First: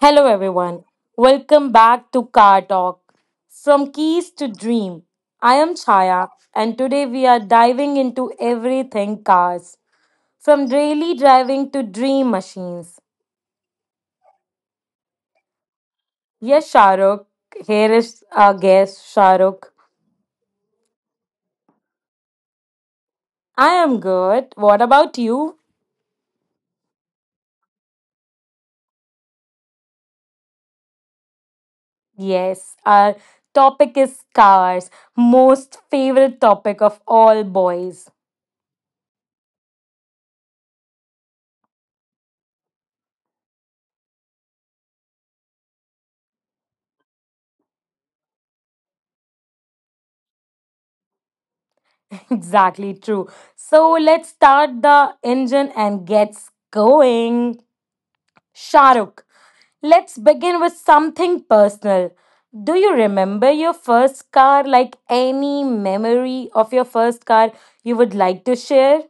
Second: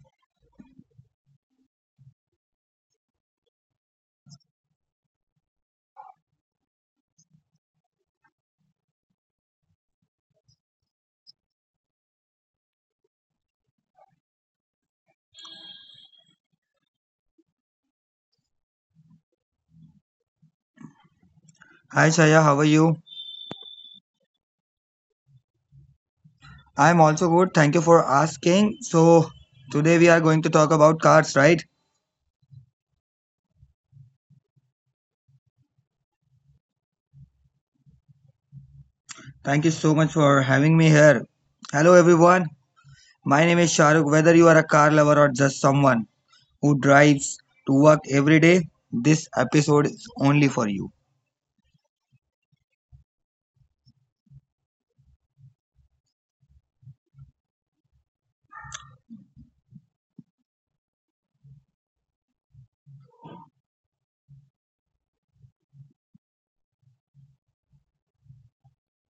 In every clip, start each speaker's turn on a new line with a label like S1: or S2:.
S1: Hello, everyone. Welcome back to Car Talk. From Keys to Dream. I am Chaya, and today we are diving into everything cars, from daily driving to dream machines. Yes, Shahrukh. Here is our guest, Shahrukh.
S2: Hi Shaya, how are you?
S1: I am good. What about you?
S2: I'm also good. Thank you for asking. So, today we are going to talk about cars, right?
S1: Yes, our topic is cars, most favorite topic of all boys.
S2: Thank you so much for having me here. Hello everyone. My name is Shahrukh. Whether you are a car lover or just someone who drives to work every day, this episode is only for you.
S1: Exactly true. So let's start the engine and gets going. Shahrukh, let's begin with something personal. Do you remember your first car? Like any memory of your first car you would like to share?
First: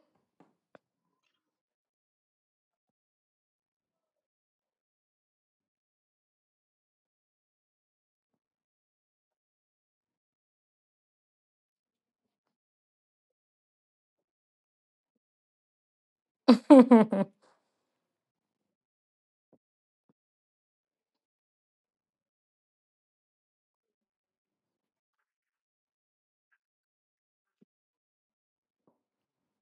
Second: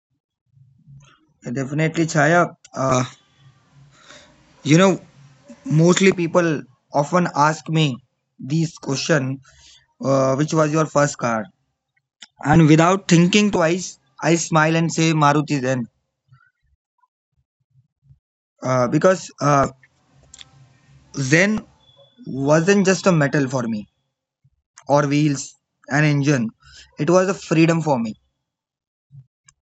S2: Definitely, Chaya. You know, mostly people often ask me this question, which was your first car? And without thinking twice, I smile and say Maruti Zen, because Zen wasn't just a metal for me, or wheels, an engine. It was a freedom for me,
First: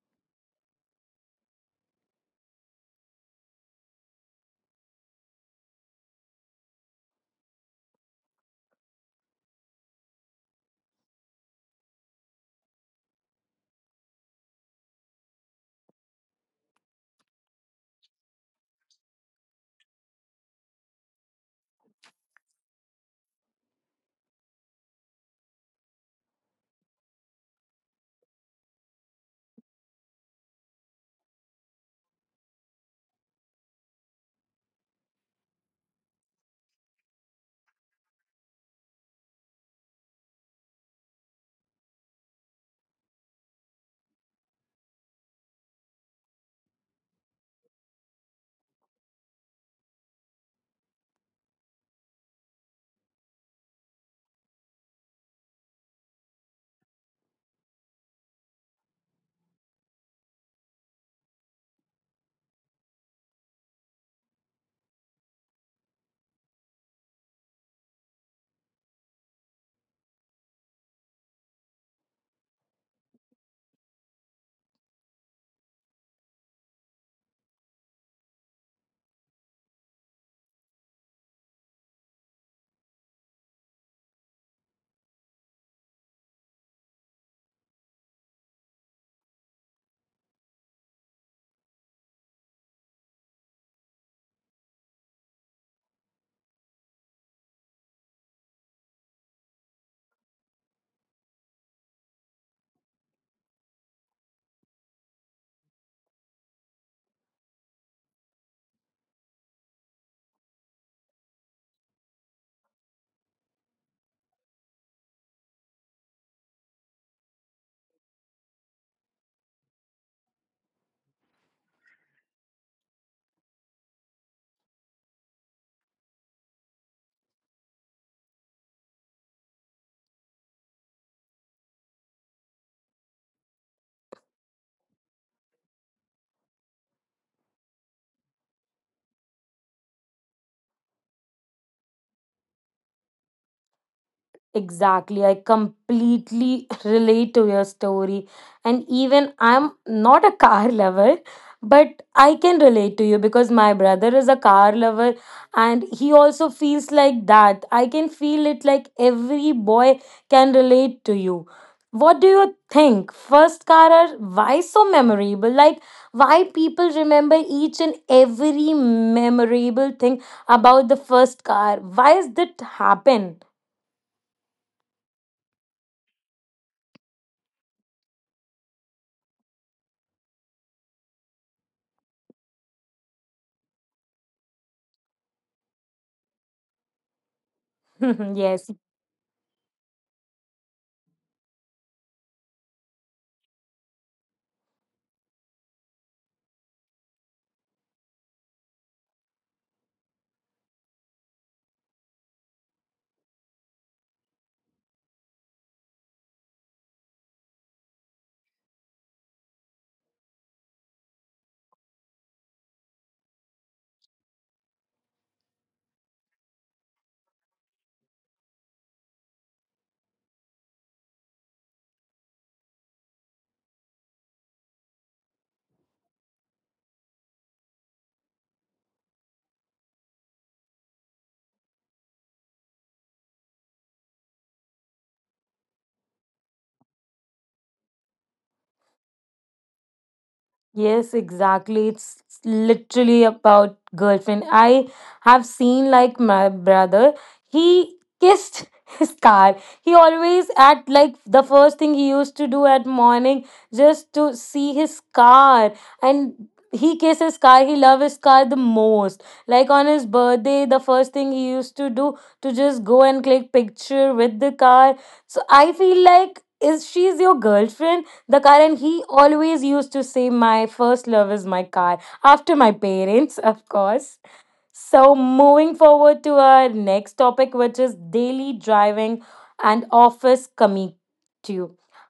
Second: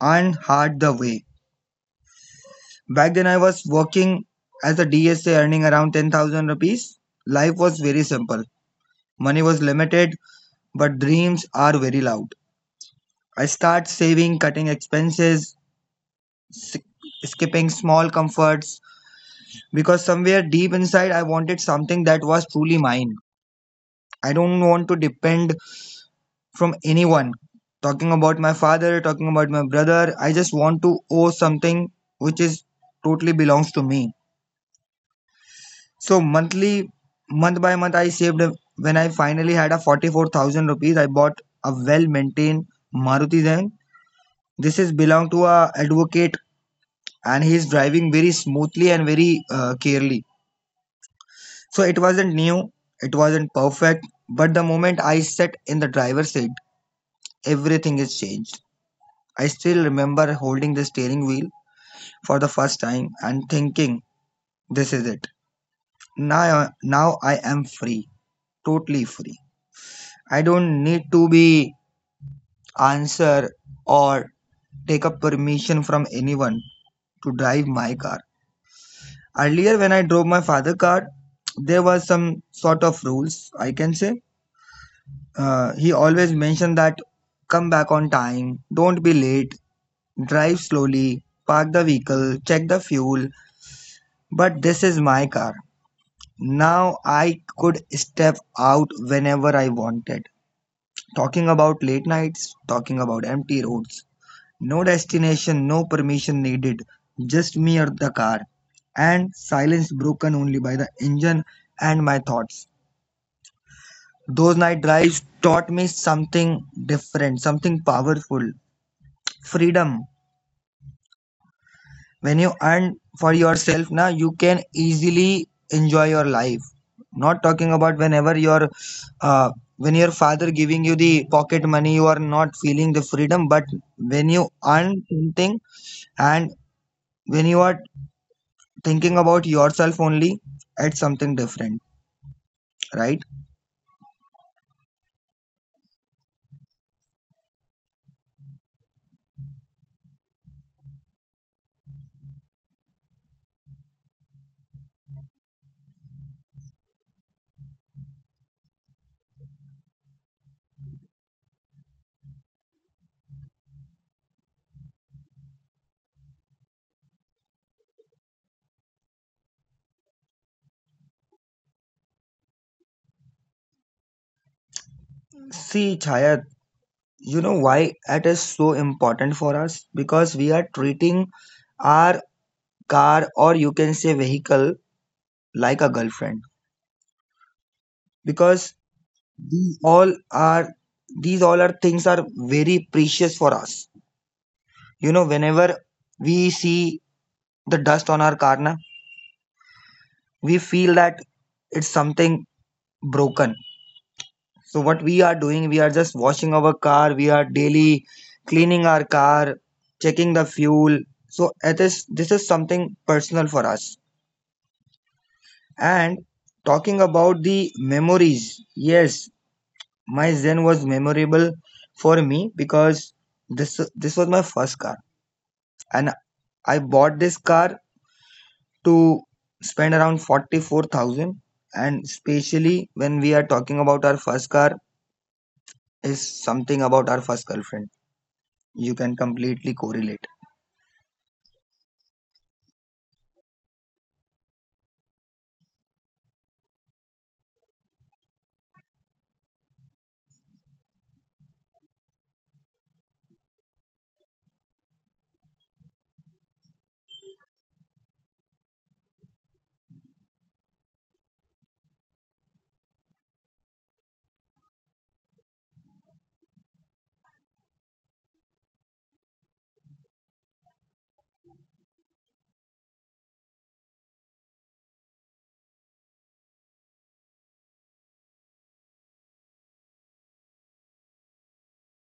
S2: and hard the way. Back then, I was working as a DSA, earning around 10,000 rupees. Life was very simple. Money was limited, but dreams are very loud. I start saving, cutting expenses, s- skipping small comforts, because somewhere deep inside, I wanted something that was truly mine. I don't want to depend from anyone, talking about my father, talking about my brother. I just want to owe something which is totally belongs to me. So monthly, month by month, I saved. When I finally had a 44,000 rupees, I bought a well-maintained Maruti Zen. This is belong to a advocate, and he is driving very smoothly and very carefully. So it wasn't new, it wasn't perfect, but the moment I sat in the driver's seat, everything is changed. I still remember holding the steering wheel for the first time and thinking, this is it. Now, now I am free, totally free. I don't need to be answer or take a permission from anyone to drive my car. Earlier, when I drove my father car, there was some sort of rules, I can say. He always mentioned that come back on time, don't be late, drive slowly, park the vehicle, check the fuel. But this is my car. Now I could step out whenever I wanted. Talking about late nights, talking about empty roads. No destination, no permission needed, just me or the car. And silence broken only by the engine and my thoughts. Those night drives taught me something different, something powerful: freedom. When you earn for yourself, now you can easily enjoy your life. Not talking about whenever your uh, when your father giving you the pocket money, you are not feeling the freedom, but when you earn something and when you are thinking about yourself only, it's something different, right?
S1: Exactly. I completely relate to your story. And even I'm not a car lover, but I can relate to you because my brother is a car lover and he also feels like that. I can feel it like every boy can relate to you. What do you think? First car are why so memorable? Like why people remember each and every memorable thing about the first car? Why does that happen?
S2: See, Chaya, you know why it is so important for us? Because we are treating our car, or you can say vehicle, like a girlfriend.
S1: Yes.
S2: Because these all are these all are things are very precious for us. You know, whenever we see the dust on our car na, we feel that it's something broken. So what we are doing, we are just washing our car, we are daily cleaning our car, checking the fuel. So it is this is something personal for us. And talking about the memories, yes, my Zen was memorable for me because this was my first car, and I bought this car to spend around 44,000. And especially when we are talking about our first car, is something about our first girlfriend. You can completely correlate.
S1: Yes, exactly. It's literally about girlfriend. I have seen like my brother, he kissed his car. He always at like the first thing he used to do at morning just to see his car and he kisses his car. He loves his car the most. Like on his birthday, the first thing he used to do to just go and click picture with the car. So I feel like is she's your girlfriend? The car, and he always used to say, My first love is my car, after my parents, of course. So, moving forward to our next topic, which is daily driving and office commute.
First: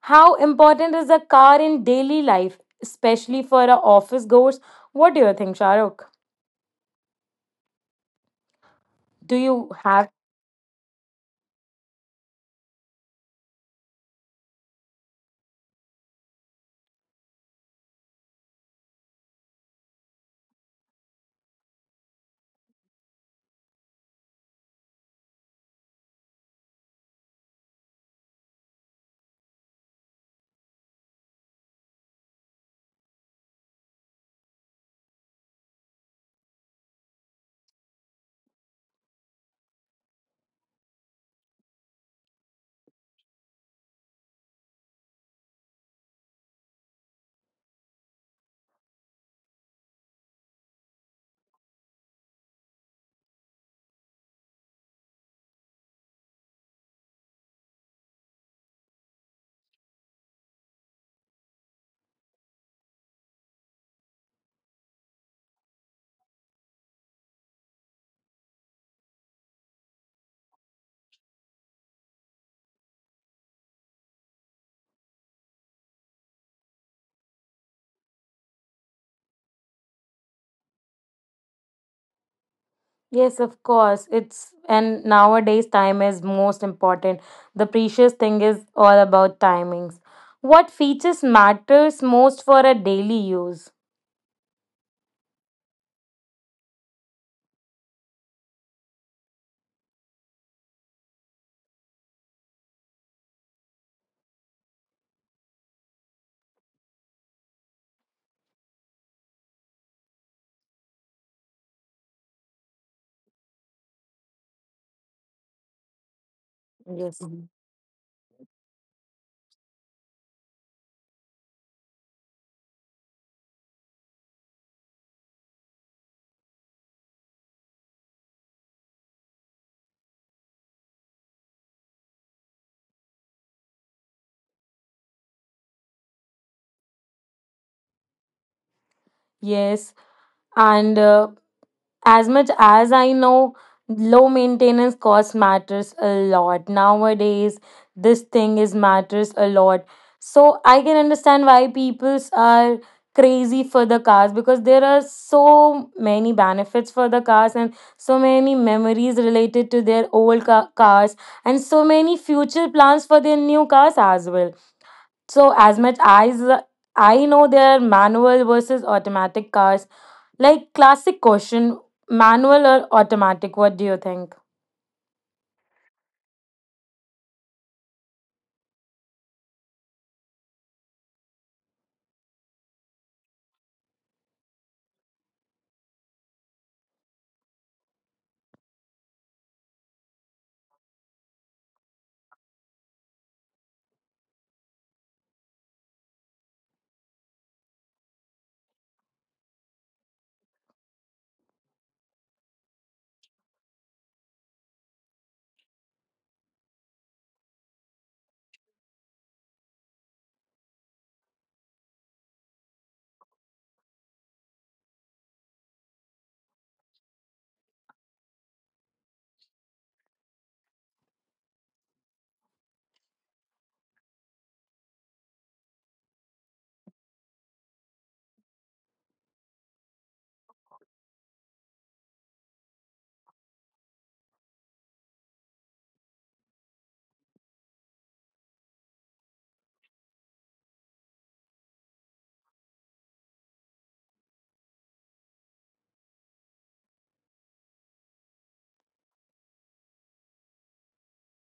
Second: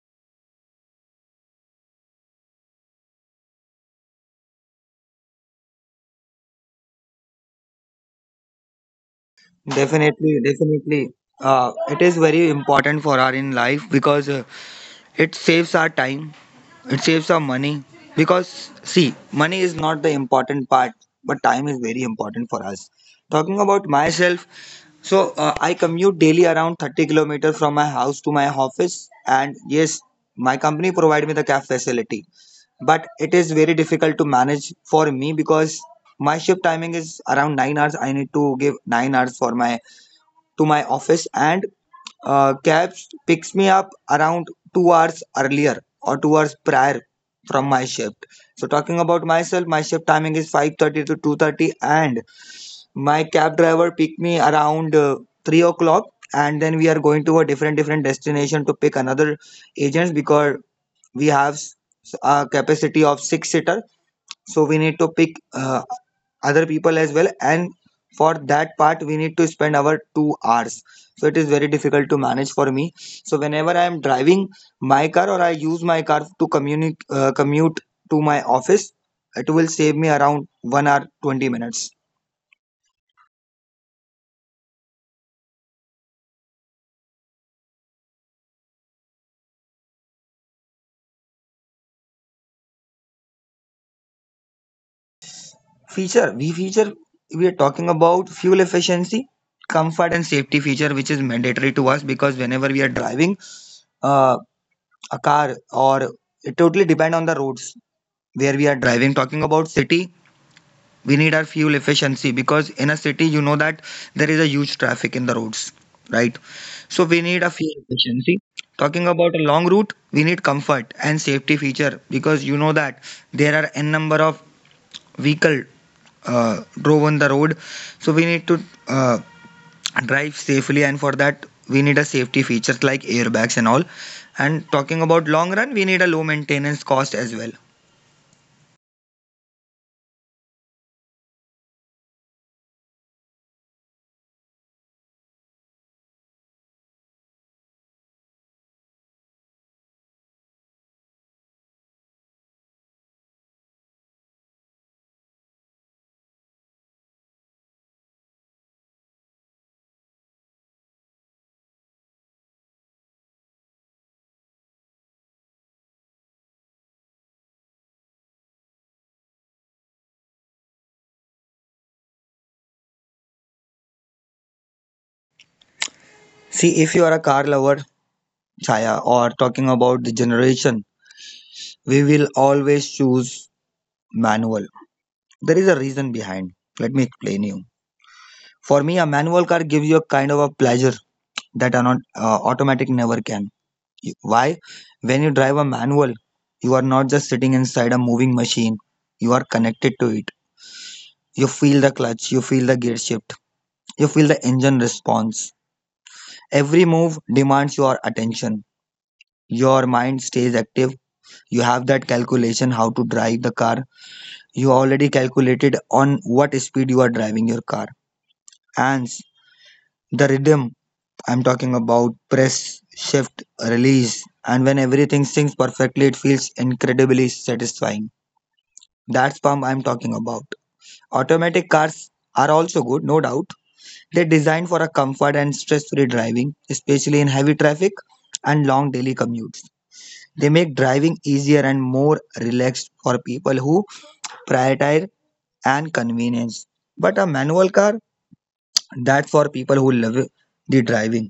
S1: How important is a car in daily life, especially for our office goers? What do you think, Shahrukh? Do you have?
S2: Definitely, definitely. It is very important for our in life because it saves our time, it saves our money. Because, see, money is not the important part, but time is very important for us. Talking about myself, so I commute daily around 30 kilometers from my house to my office. And yes, my company provide me the cab facility, but it is very difficult to manage for me because my shift timing is around 9 hours. I need to give 9 hours for my to my office. And cabs picks me up around 2 hours earlier or 2 hours prior from my shift. So talking about myself, my shift timing is 5:30 to 2:30, and my cab driver picked me around 3 o'clock. And then we are going to a different different destination to pick another agents, because we have a capacity of 6 seater. So we need to pick other people as well, and for that part we need to spend our 2 hours. So it is very difficult to manage for me. So whenever I am driving my car, or I use my car to commute to my office, it will save me around 1 hour 20 minutes.
S1: Yes, of course. It's and nowadays time is most important. The precious thing is all about timings. What features matters most for a daily use?
S2: Feature, we are talking about fuel efficiency, comfort and safety feature which is mandatory to us. Because whenever we are driving uh, a car, or it totally depend on the roads where we are driving. Talking about city, we need our fuel efficiency because in a city you know that there is a huge traffic in the roads, right? So
S1: Yes.
S2: we need
S1: Mhm.
S2: a fuel efficiency. Talking about a long route, we need comfort and safety feature, because you know that there are n number of vehicle drove on the road. So we need to uh, drive safely, and for that we need a safety features like airbags and all. And talking about long run, we need a low maintenance cost as well.
S1: Yes, and as much as I know, low maintenance cost matters a lot. Nowadays, this thing is matters a lot. So I can understand why peoples are crazy for the cars because there are so many benefits for the cars and so many memories related to their old cars and so many future plans for their new cars as well. So as much as I know there are manual versus automatic cars, like classic question, manual or automatic? What do you think?
S2: See, if you are a car lover, Chaya, or talking about the generation, we will always choose manual. There is a reason behind, let me explain you. For me, a manual car gives you a kind of a pleasure that an automatic never can. You — why? When you drive a manual, you are not just sitting inside a moving machine, you are connected to it. You feel the clutch, you feel the gear shift, you feel the engine response. Every move demands your attention. Your mind stays active. You have that calculation how to drive the car. You already calculated on what speed you are driving your car. And the rhythm, I'm talking about press, shift, release. And when everything syncs perfectly, it feels incredibly satisfying. That's pump I'm talking about. Automatic cars are also good, no doubt. They're designed for a comfort and stress-free driving, especially in heavy traffic and long daily commutes. They make driving easier and more relaxed for people who prioritize and convenience. But a manual car, that's for people who love the driving,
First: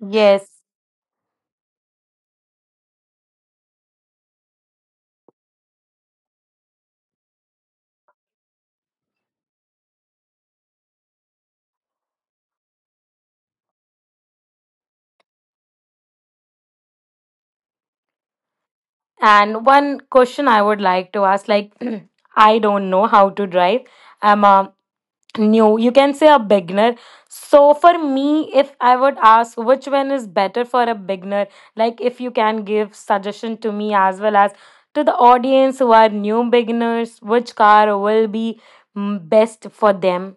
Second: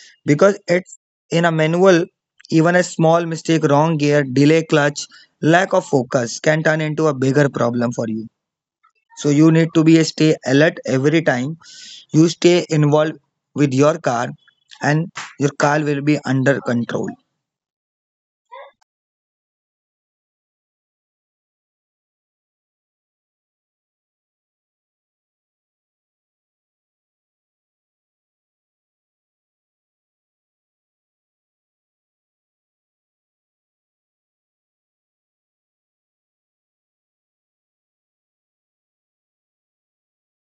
S1: Yes.
S2: because it's in a manual, even a small mistake, wrong gear, delay clutch, lack of focus can turn into a bigger problem for you. So you need to be stay alert every time. You stay involved with your car, and your car will be under control.
S1: And one question I would like to ask, like I don't know how to drive. I'm a new, you can say a beginner. So for me, if I would ask which one is better for a beginner, like if you can give suggestion to me as well as to the audience who are new beginners, which car will be best for them?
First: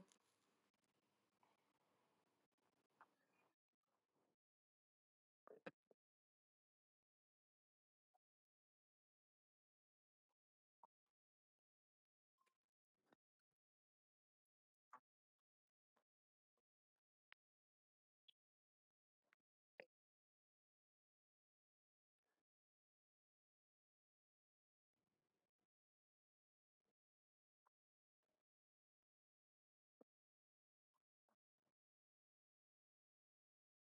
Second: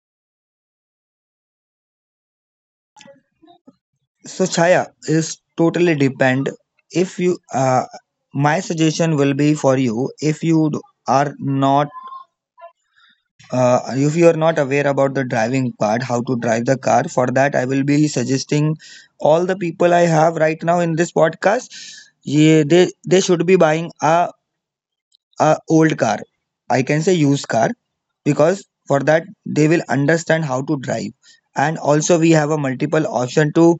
S2: So Chaya, is totally depend. If you, my suggestion will be for you, if you are not, uh, if you are not aware about the driving part, how to drive the car. For that, I will be suggesting all the people I have right now in this podcast. Yeah, they should be buying a old car. I can say used car, because for that they will understand how to drive. And also we have a multiple option to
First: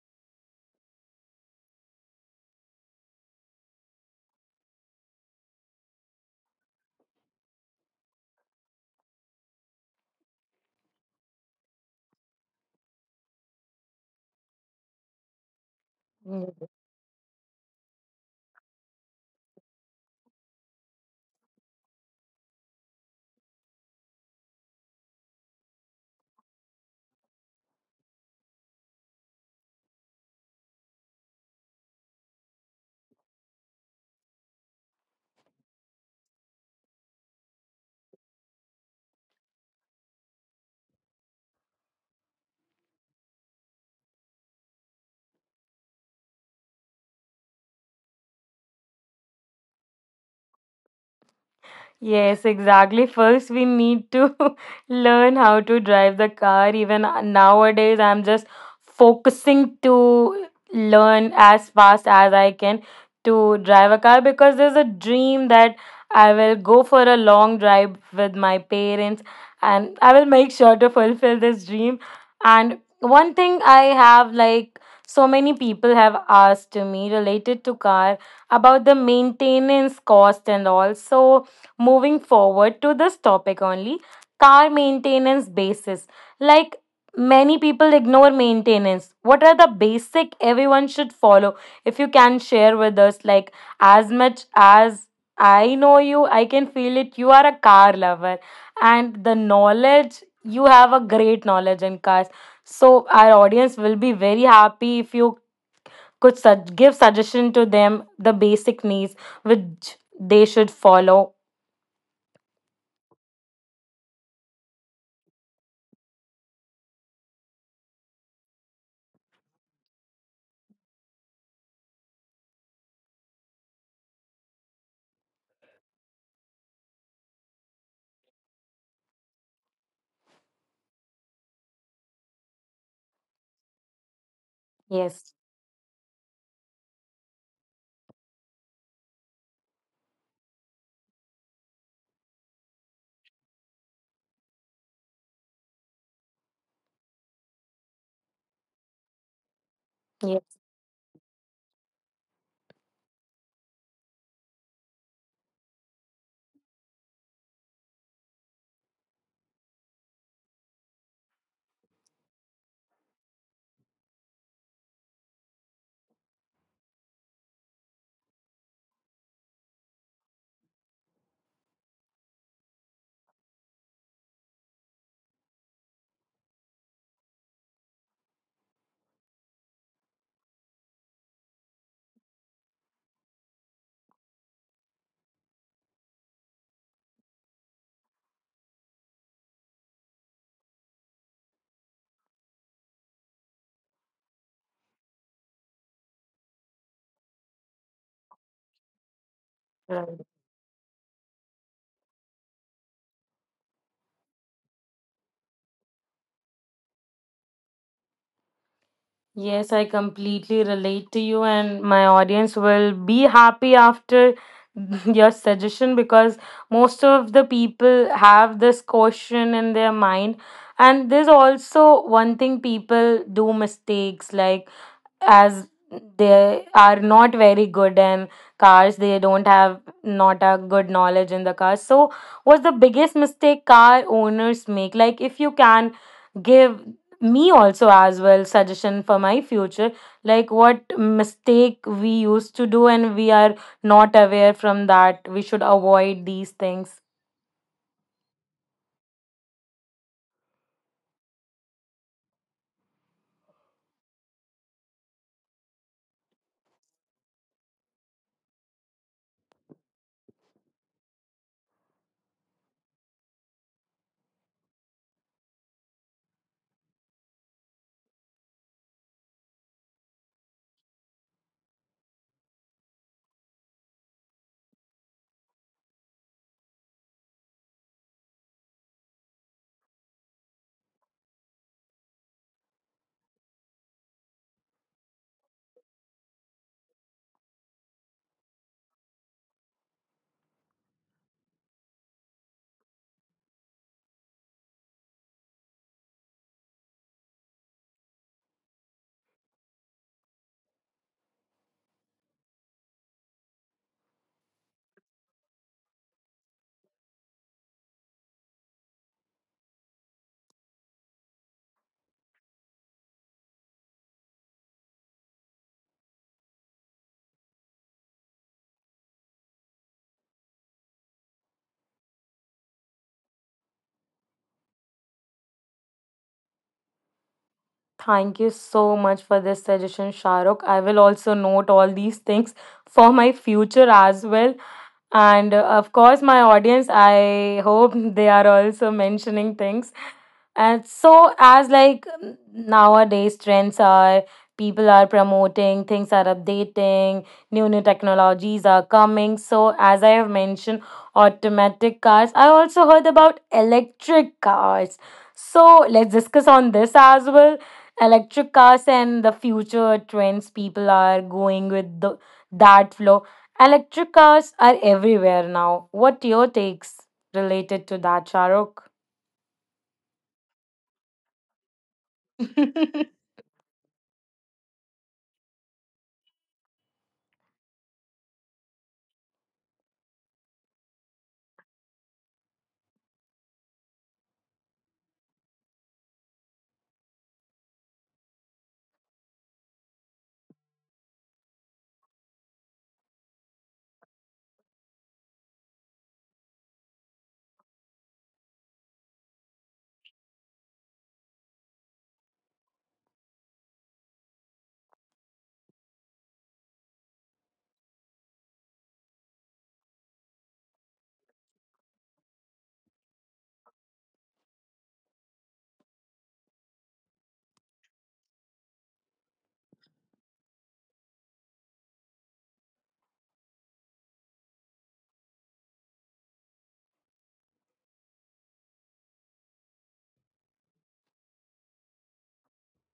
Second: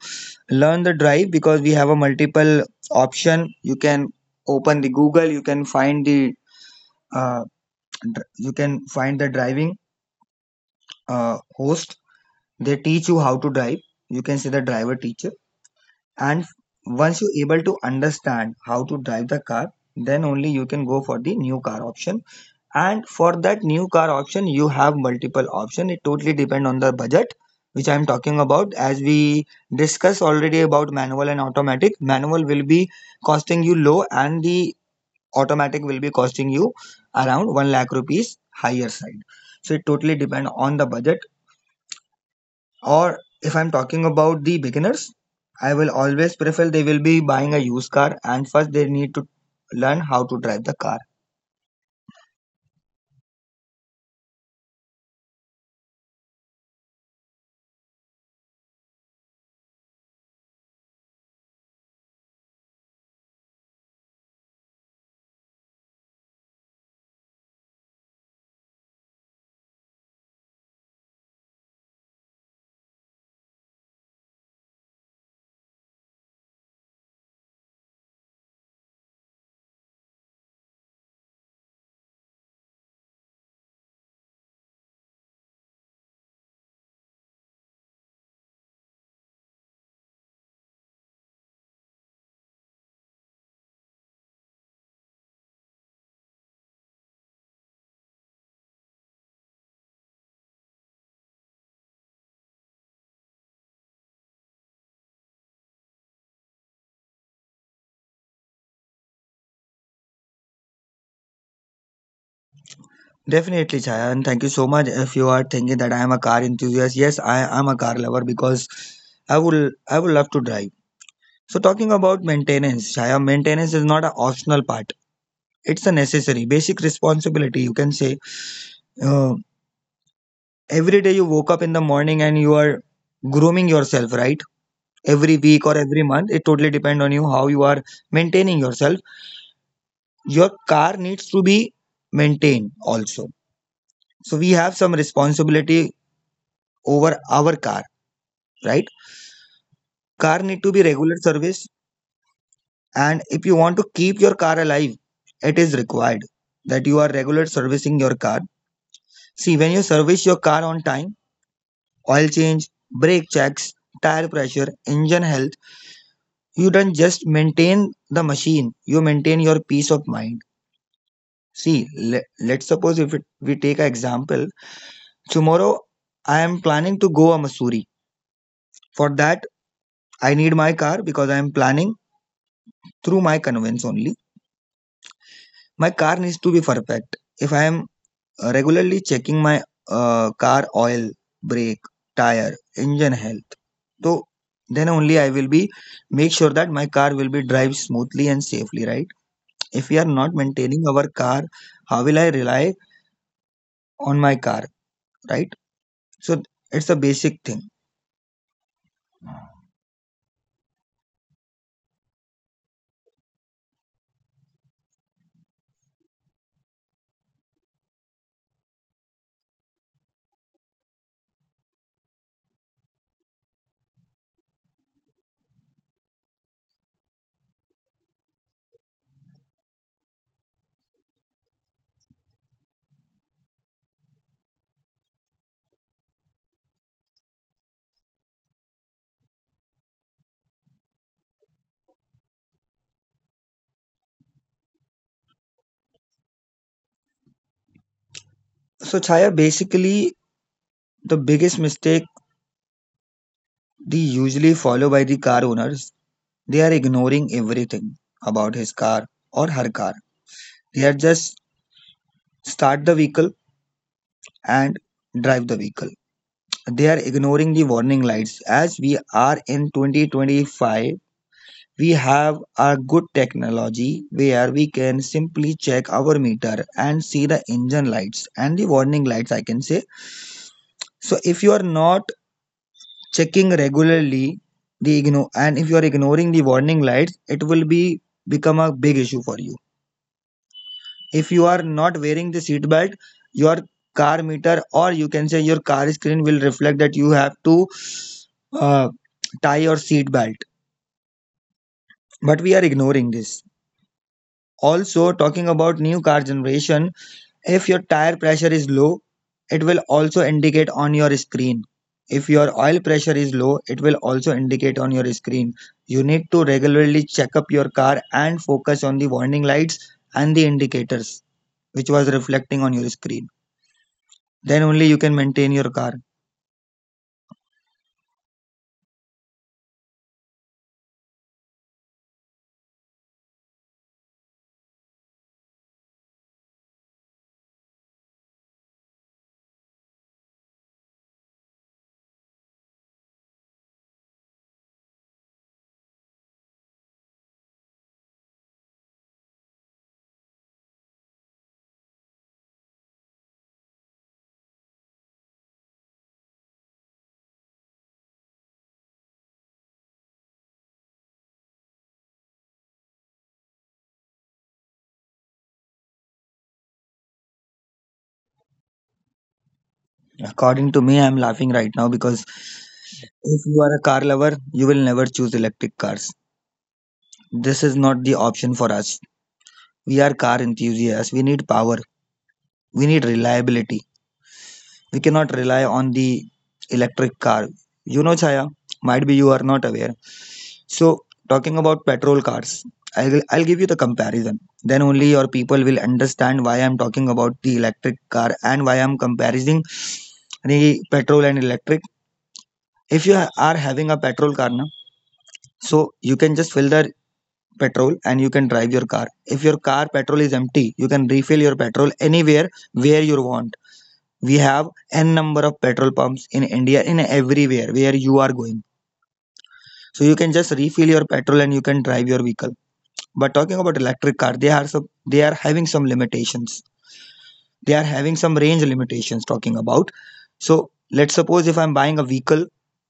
S2: learn the drive, because we have a multiple option. You can open the Google, you can find the uh, you can find the driving host. They teach you how to drive. You can see the driver teacher. And once you're able to understand how to drive the car, then only you can go for the new car option. And for that new car option, you have multiple option. It totally depend on the budget, which I'm talking about. As we discussed already about manual and automatic, manual will be costing you low, and the automatic will be costing you around 1 lakh rupees higher side. So it totally depend on the budget. Or if I'm talking about the beginners, I will always prefer they will be buying a used car, and first they need to learn how to drive the car.
S1: Yes, exactly. First, we need to learn how to drive the car. Even nowadays, I'm just focusing to learn as fast as I can to drive a car because there's a dream that I will go for a long drive with my parents and I will make sure to fulfill this dream. And one thing I have, like so many people have asked to me related to car about the maintenance cost and all. So, moving forward to this topic only, car maintenance basis, like many people ignore maintenance, what are the basic everyone should follow, if you can share with us, like as much as I know you, I can feel it, you are a car lover and the knowledge you have, a great knowledge in cars, so our audience will be very happy if you could give suggestion to them the basic needs which they should follow.
S2: Definitely, Chaya, and thank you so much. If you are thinking that I am a car enthusiast, yes, I am a car lover, because I would love to drive. So talking about maintenance, Chaya, maintenance is not an optional part. It's a necessary, basic responsibility. You can say uh, every day you woke up in the morning and you are grooming yourself, right? Every
S1: Yes.
S2: week or every month, it totally depends on you how you are maintaining yourself. Your car needs to be maintained also. So we have some responsibility over our car, right? Car
S1: Yes,
S2: need to be regular service, and if you want to keep your car alive, it is required that you are regular servicing your car. See, when you service your car on time, oil change, brake checks, tire pressure, engine health, you don't just maintain the machine, you maintain your peace of mind. See, let's suppose if it, we take an example, tomorrow I am planning to go to Missouri. For that, I need my car because I am planning through my convenience only. My car needs to be perfect. If I am regularly checking my car oil, brake, tire, engine health. So then only I will be make sure that my car will be drive smoothly and safely, right? If we are
S1: right.
S2: not maintaining our car, how will I rely on my car, right? So it's a basic thing.
S1: Yes, I completely relate to you, and my audience will be happy after your suggestion because most of the people have this question in their mind. And there's also one thing people do mistakes, like as they are not very good in cars, they don't have not a good knowledge in the cars, so what's the biggest mistake car owners make, like if you can give me also as well suggestion for my future, like what mistake we used to do and we are not aware from that, we should avoid these things.
S2: So Chaya, basically the biggest mistake they usually follow by the car owners, they are ignoring everything about his car or her car. They are just start the vehicle and drive the vehicle, they are ignoring the warning lights. As we are in 2025, we have a good technology where we can simply check our meter and see the engine lights and the warning lights, I can say. So if you are not checking regularly the ignore and if you are ignoring the warning lights, it will be become a big issue for you. If you are not wearing the seat belt, your car meter or you can say your car screen will reflect that you have to uh, tie your seat belt, but we are ignoring this. Also talking about new car generation, if your tire pressure is low, it will also indicate on your screen. If your oil pressure is low, it will also indicate on your screen. You need to regularly check up your car and focus on the warning lights and the indicators which was reflecting on your screen. Then only you can maintain your car.
S1: Thank you so much for this suggestion, Shahrukh. I will also note all these things for my future as well. And of course, my audience, I hope they are also mentioning things. And so, as like nowadays, trends are, people are promoting, things are updating, new technologies are coming. So, as I have mentioned, automatic cars. I also heard about electric cars. So, let's discuss on this as well. Electric cars and the future trends, people are going with the, that flow. Electric cars are everywhere now. What your takes related to that, Charuk?
S2: According to me, I'm laughing right now because if you are a car lover, you will never choose electric cars. This is not the option for us. We are car enthusiasts, we need power, we need reliability. We cannot rely on the electric car. You know, Chaya, might be you are not aware. So, talking about petrol cars, I'll give you the comparison. Then only your people will understand why I'm talking about the electric car and why I'm comparing the petrol and electric. If you are having a petrol car, na, so you can just fill the petrol and you can drive your car. If your car petrol is empty, you can refill your petrol anywhere where you want. We have n number of petrol pumps in India in everywhere where you are going, so you can just refill your petrol and you can drive your vehicle. But talking about electric car, they are having some limitations. They are having some range limitations talking about. So let's suppose if I'm buying a vehicle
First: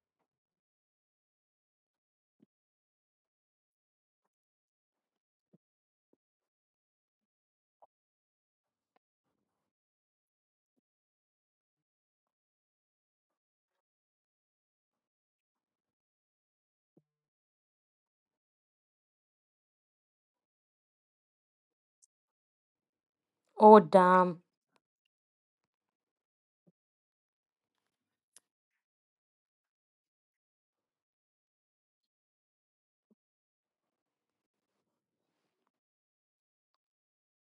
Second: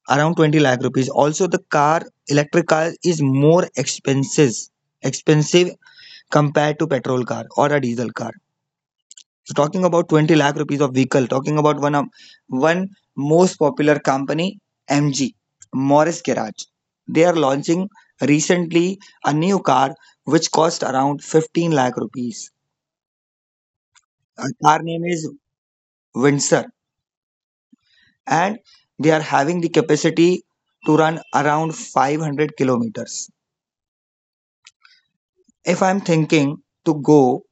S2: around 20 lakh rupees, also the car electric car is more expenses expensive compared to petrol car or a diesel car. So talking about 20 lakh rupees of vehicle, talking about one most popular company, MG, Morris Garage. They are launching recently a new car which cost around 15 lakh rupees.
S1: Oh damn.
S2: A car name is Windsor and they are having the capacity to run around 500 kilometers. If I'm thinking to go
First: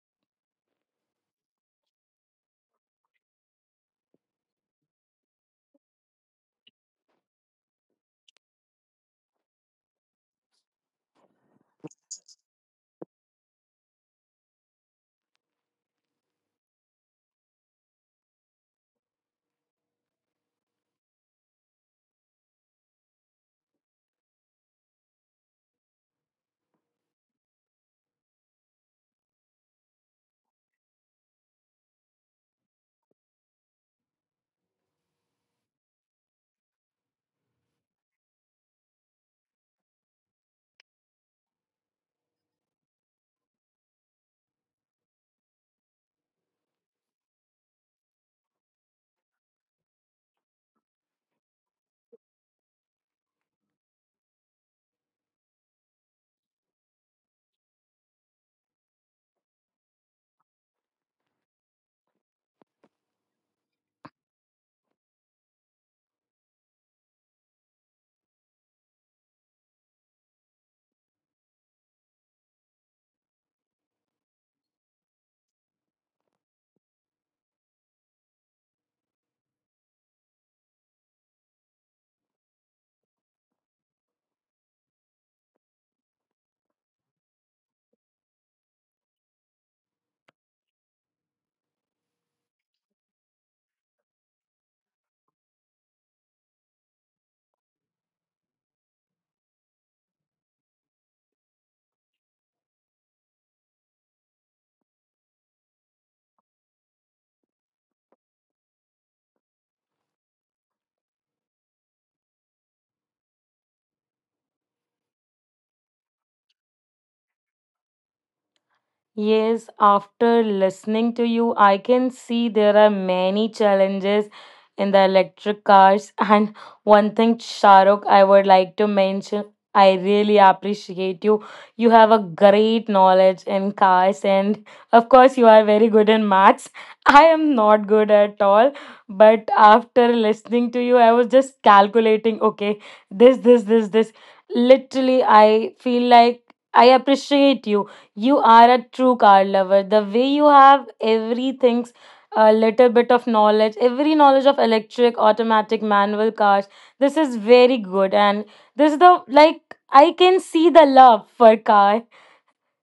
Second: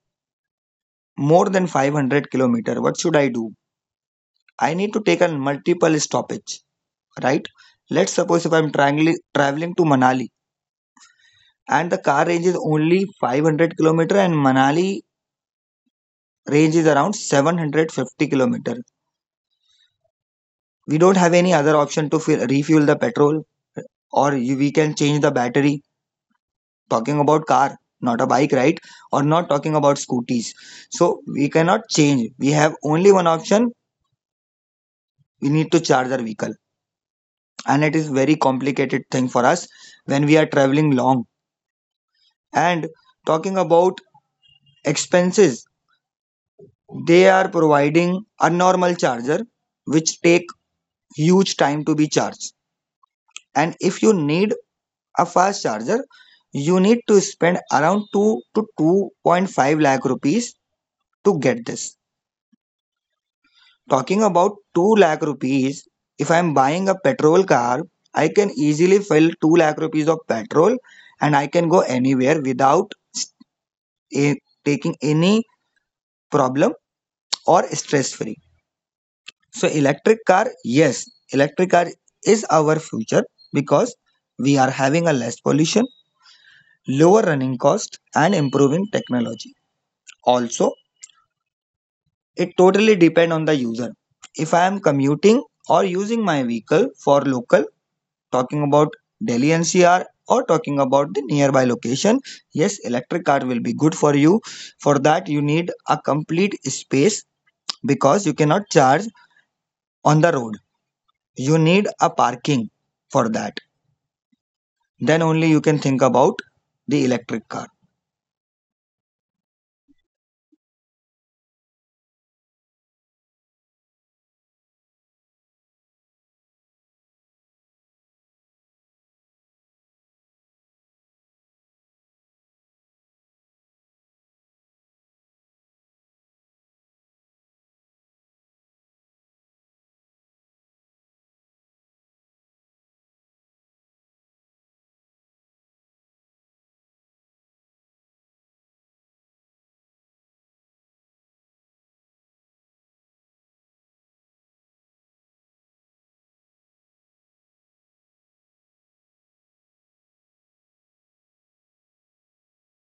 S2: more than 500 kilometer, what should I do? I need to take a multiple stoppage, right? Let's suppose if I'm traveling to Manali and the car range is only 500 kilometer and Manali range is around 750 kilometer. We don't have any other option to fill, refuel the petrol or we can change the battery. Talking about car, not a bike, right? Or not talking about scooties. So we cannot change. We have only one option. We need to charge our vehicle and it is very complicated thing for us when we are traveling long. And talking about expenses, they are providing a normal charger which take huge time to be charged. And if you need a fast charger, you need to spend around 2 to 2.5 lakh rupees to get this. Talking about 2 lakh rupees, if I am buying a petrol car, I can easily fill 2 lakh rupees of petrol and I can go anywhere without taking any problem or stress free. So electric car, yes, electric car is our future because we are having a less pollution, lower running cost and improving technology. Also, it totally depend on the user. If I am commuting or using my vehicle for local, talking about Delhi NCR or talking about the nearby location, yes, electric car will be good for you. For that, you need a complete space because you cannot charge on the road. You need a parking for that. Then only you can think about the electric car.
S1: Yes, after listening to you, I can see there are many challenges in the electric cars. And one thing, Shahrukh, I would like to mention, I really appreciate you. You have a great knowledge in cars, and of course, you are very good in maths. I am not good at all, but after listening to you, I was just calculating, okay, this, this, this, this. Literally, I feel like I appreciate you, you are a true car lover. The way you have everything's, a little bit of knowledge, every knowledge of electric, automatic, manual cars. This is very good, and this is the, like, I can see the love for car.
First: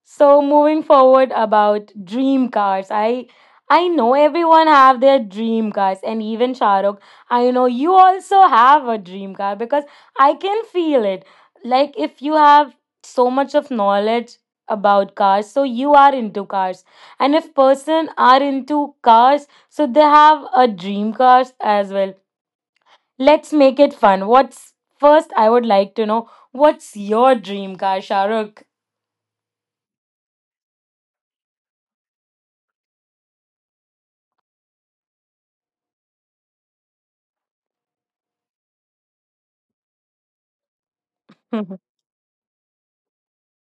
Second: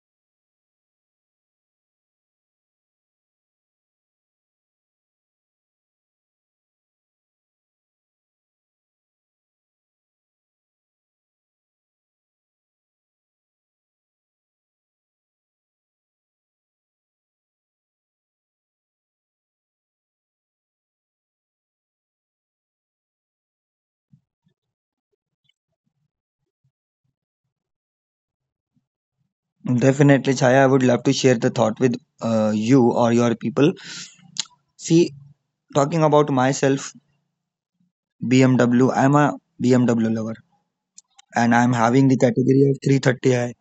S1: So moving forward about dream cars, I know everyone have their dream cars, and even Shahrukh, I know you also have a dream car because I can feel it. Like if you have so much of knowledge about cars, so you are into cars, and if person are into cars, so they have a dream cars as well. Let's make it fun. What's first? I would like to know what's your dream car, Shahrukh.
S2: Definitely, Chaya, I would love to share the thought with you or your people. See, talking about myself, BMW, I'm a BMW lover and I'm having the category of 330i.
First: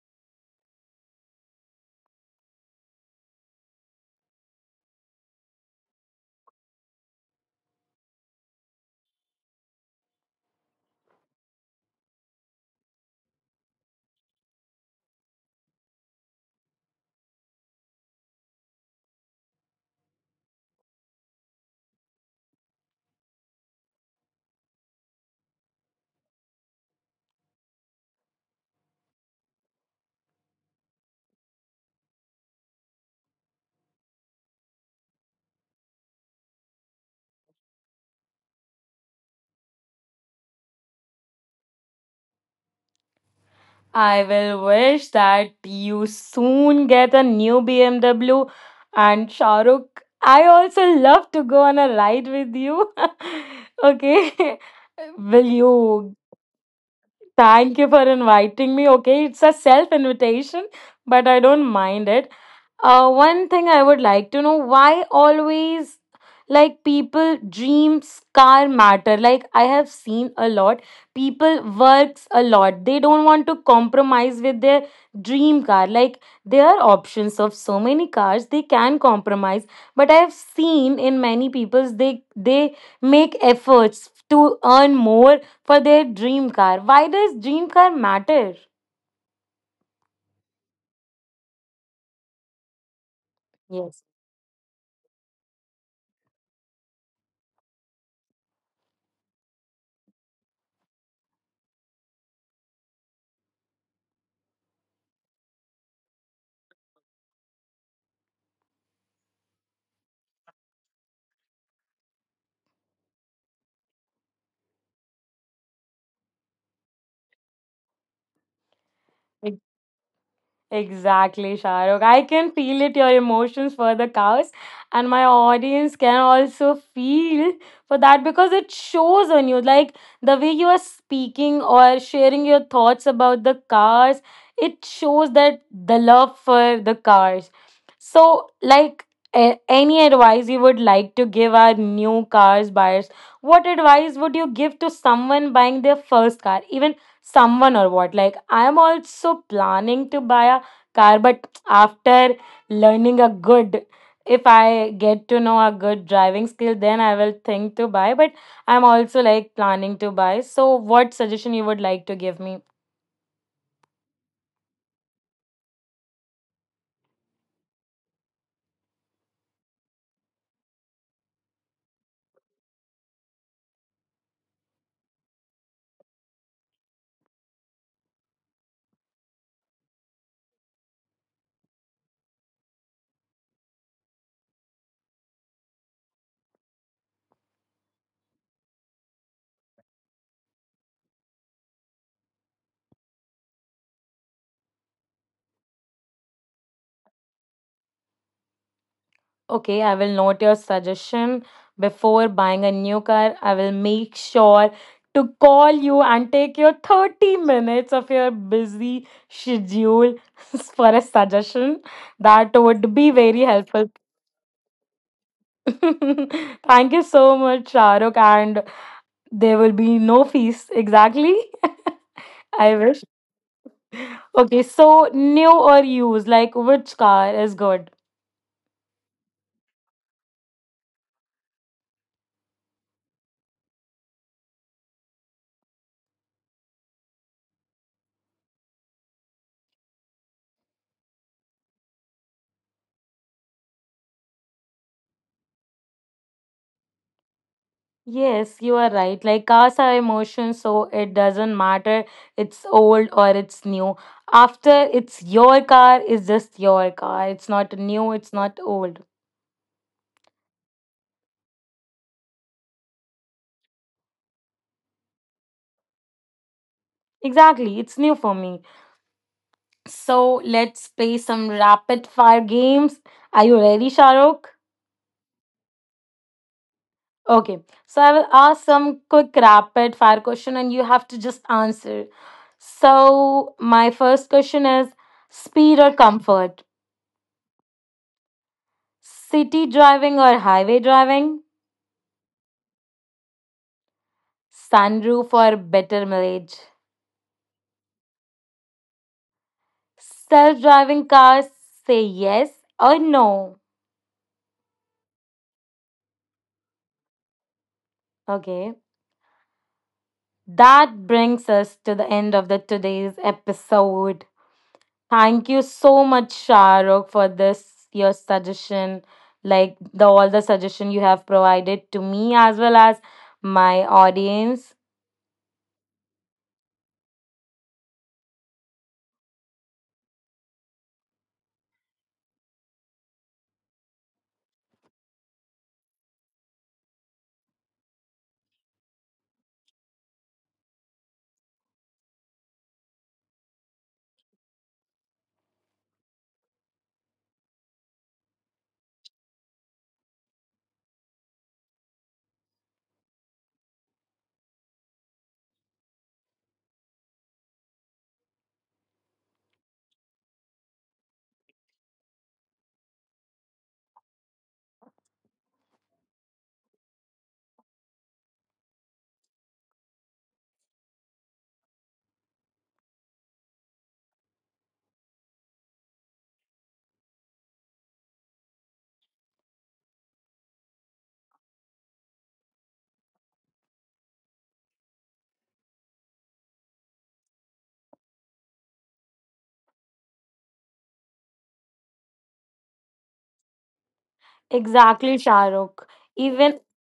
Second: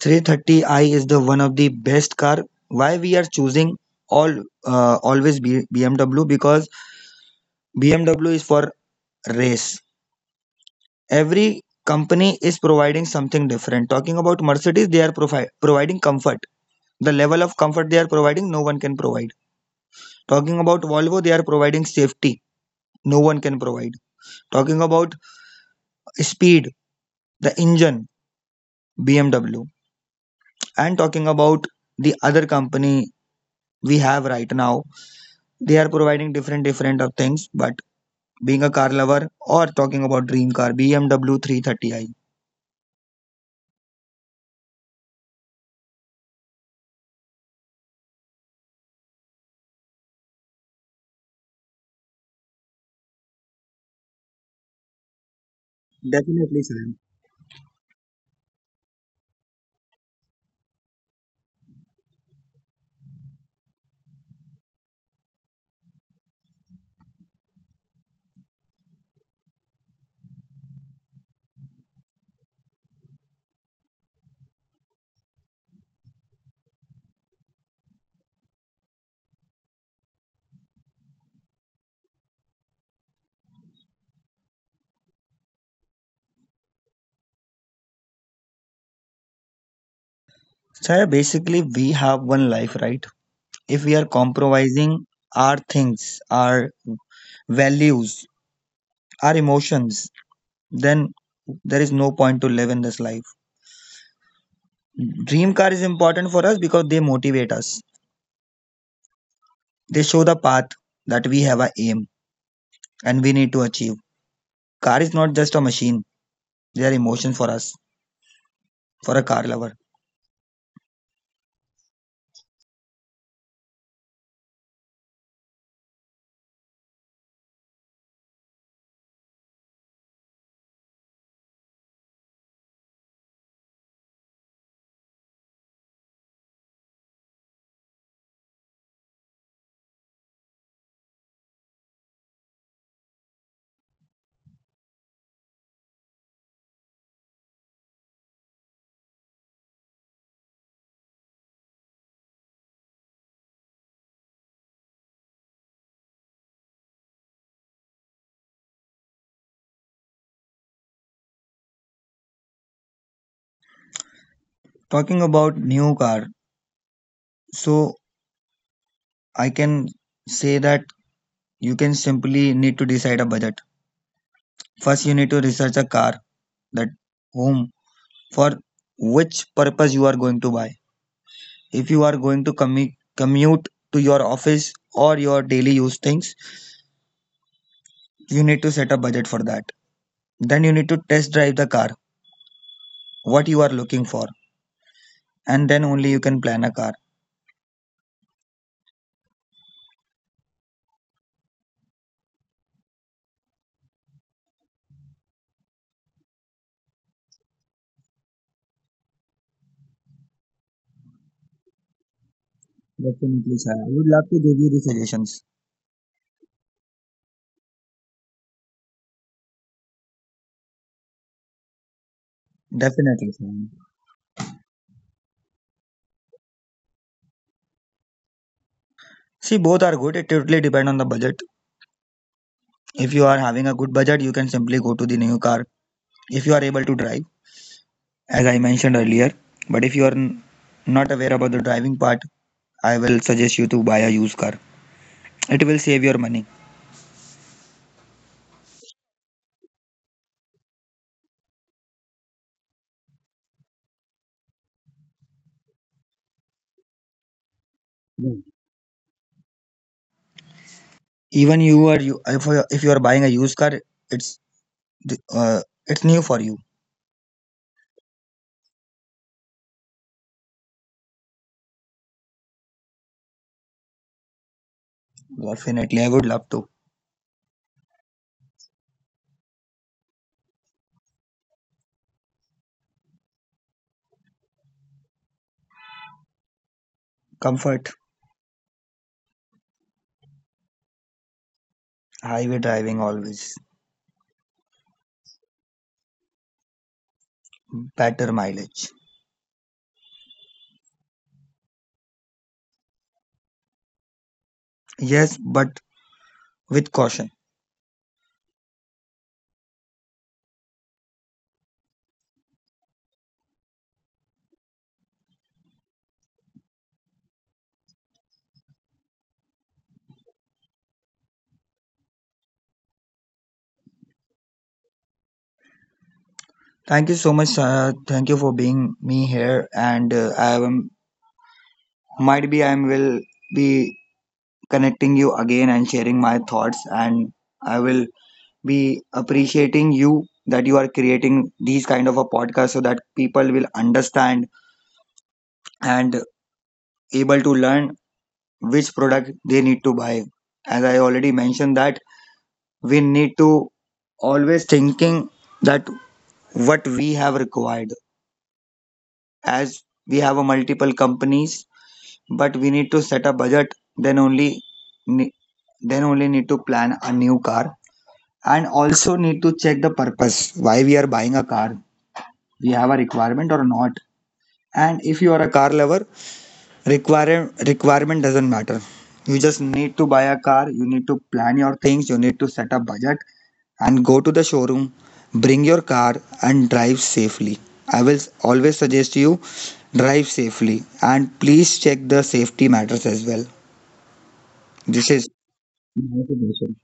S2: 330i is the one of the best car. Why we are choosing all always BMW? Because BMW is for race. Every company is providing something different. Talking about Mercedes, they are providing comfort. The level of comfort they are providing, no one can provide. Talking about Volvo, they are providing safety, no one can provide. Talking about speed, the engine, BMW. And talking about the other company we have right now, they are providing different, different of things. But being a car lover or talking about dream car, BMW 330i.
S1: I will wish that you soon get a new BMW and Shahrukh. I also love to go on a ride with you. Okay. Will you
S2: Definitely, sir.
S1: thank you for inviting me? Okay, it's a self invitation, but I don't mind it. One thing I would like to know, why always, like people dreams car matter, like I have seen a lot, people works a lot, they don't want to compromise with their dream car, like there are options of so many cars, they can compromise, but I have seen in many people's, they make efforts to earn more for their dream car. Why does dream car matter?
S2: Sir, basically, we have one life, right? If we are
S1: Yes.
S2: compromising our things, our values, our emotions, then there is no point to live in this life. Dream car is important for us because they motivate us. They show the path that we have a aim and we need to achieve. Car is not just a machine; they are emotion for us, for a car lover.
S1: Exactly, Shahrukh. I can feel it, your emotions for the cows, and my audience can also feel for that because it shows on you. Like the way you are speaking or sharing your thoughts about the cars, it shows that the love for the cars. So, like any advice you would like to give our new cars buyers, what advice would you give to someone buying their first car? Even someone or what? Like, I'm also planning to buy a car, but after learning a good, if I get to know a good driving skill, then I will think to buy, but I'm also like planning to buy, so what suggestion you would like to give me?
S2: Talking about new car, so I can say that you can simply need to decide a budget. First, you need to research a car that whom for which purpose you are going to buy. If you are going to commute to your office or your daily use things, you need to set a budget for that. Then you need to test drive the car what you are looking for, and then only you can plan a car.
S1: Okay, I will note your suggestion. Before buying a new car, I will make sure to call you and take your 30 minutes of your busy schedule for a suggestion. That would be very
S2: Definitely, sir, I
S1: helpful.
S2: would love to give you the suggestions.
S1: Thank you so much, Shahrukh. And there will be no fees. Exactly. I wish.
S2: Definitely, sir.
S1: Okay, so new or used, like which car is good?
S2: See, both are good, it totally depend on the budget. If you are having a good budget, you can simply go to the new car, if you are able to drive, as I mentioned earlier. But if you are not aware about the driving part, I will suggest you to buy a used car, it will save your money.
S1: Yes, you are right. Like cars are emotions, so it doesn't matter it's old or it's new. After it's your car, it's just your car. It's not new, it's not old.
S2: Even you are you if, you- if you are buying a used car, uh, it's new for you.
S1: Exactly, it's new for me. So let's play some rapid fire games. Are you ready, Shahrukh?
S2: Definitely, I would love to.
S1: Okay, so I will ask some quick rapid fire question and you have to just answer. So, my first question is, speed or comfort?
S2: Comfort,
S1: City driving or highway driving?
S2: highway driving always,
S1: Sunroof or better mileage?
S2: better mileage.
S1: Self driving cars, say yes or no.
S2: Yes, but with caution.
S1: Okay, that brings us to the end of the today's episode. Thank you so much, Shahrukh, for this your suggestion, like the all the suggestion you have provided to me as well as my audience.
S2: Thank you so much. Thank you for being me here, and I am, might be I will be connecting you again and sharing my thoughts, and I will be appreciating you that you are creating these kind of a podcast so that people will understand and able to learn which product they need to buy. As I already mentioned that we need to always thinking that what we have required, as we have a multiple companies but we need to set a budget. Then only ne- then only need to plan a new car, and also need to check the purpose why we are buying a car, we have a requirement or not. And if you are a car lover, requirement doesn't matter. You just need to buy a car, you need to plan your things, you need to set a budget and go to the showroom, bring your car and drive safely. I will always suggest you drive safely and please check the safety matters as well. This
S1: Exactly,
S2: is
S1: Shahrukh.
S2: my
S1: Even
S2: suggestion.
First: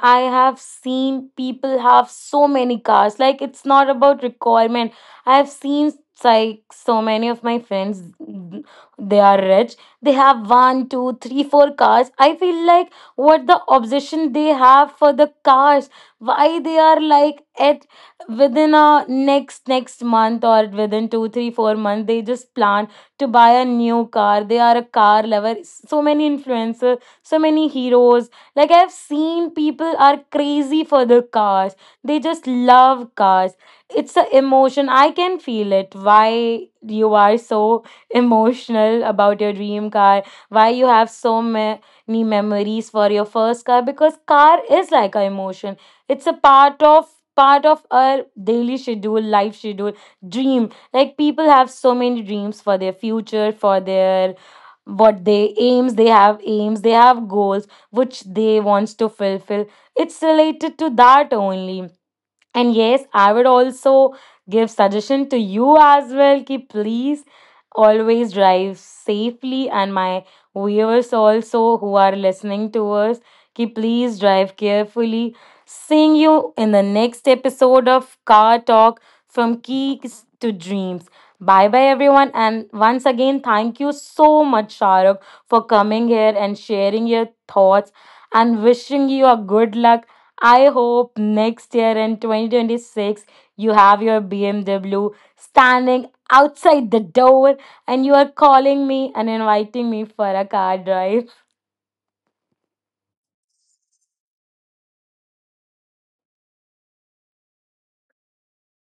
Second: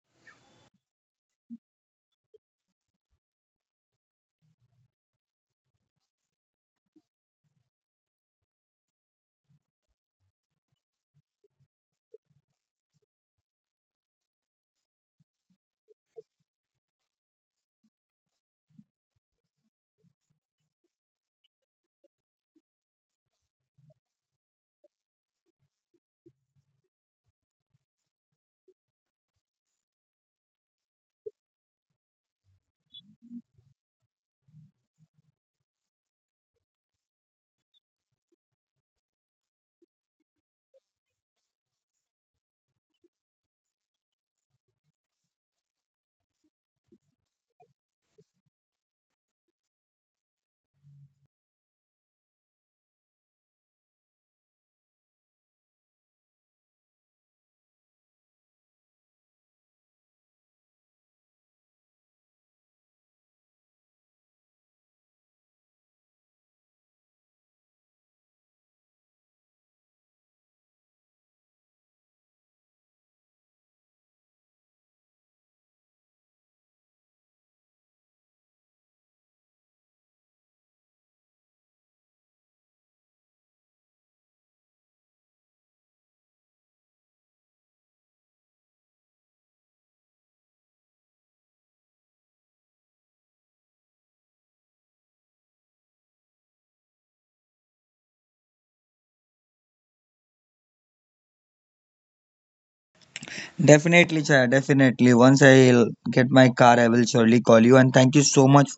S1: I have seen people have so many cars. Like it's not about requirement. I have seen like so many of my friends, they are rich. They have one, two, three, four cars. I feel like what the obsession they have for the cars. Why they are like at, within a next month or within two, three, 4 months they just plan to buy a new car. They are a car lover. So many influencers, so many heroes, like I've seen people are crazy for the cars. They just love cars. It's an emotion. I can feel it. Why you are so emotional about your dream car? Why you have so many memories for your first car? Because car is like an emotion. It's a part of our daily schedule, life schedule, dream. Like people have so many dreams for their future, for their what they aims, they have aims, they have goals which they wants to fulfill, it's related to that only. And yes, I would also give suggestion to you as well ki please always drive safely, and my viewers also who are listening to us ki please drive carefully. Seeing you in the next episode of Car Talk from Keys to Dreams. Bye bye everyone, and once again thank you so much, Shahrukh, for coming here and sharing your thoughts and wishing you a good luck. I hope next year in 2026 you have your BMW standing outside the door and you are calling me and inviting me for a car drive.
S2: Definitely, Chaya, definitely. Once I'll get my car, I will surely call you. And thank you so much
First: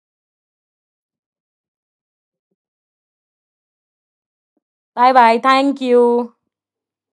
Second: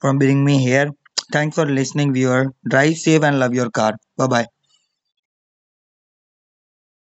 S2: for bringing me here. Thanks for listening, viewer. Drive safe and love your car. Bye bye.
S1: Bye bye. Thank you.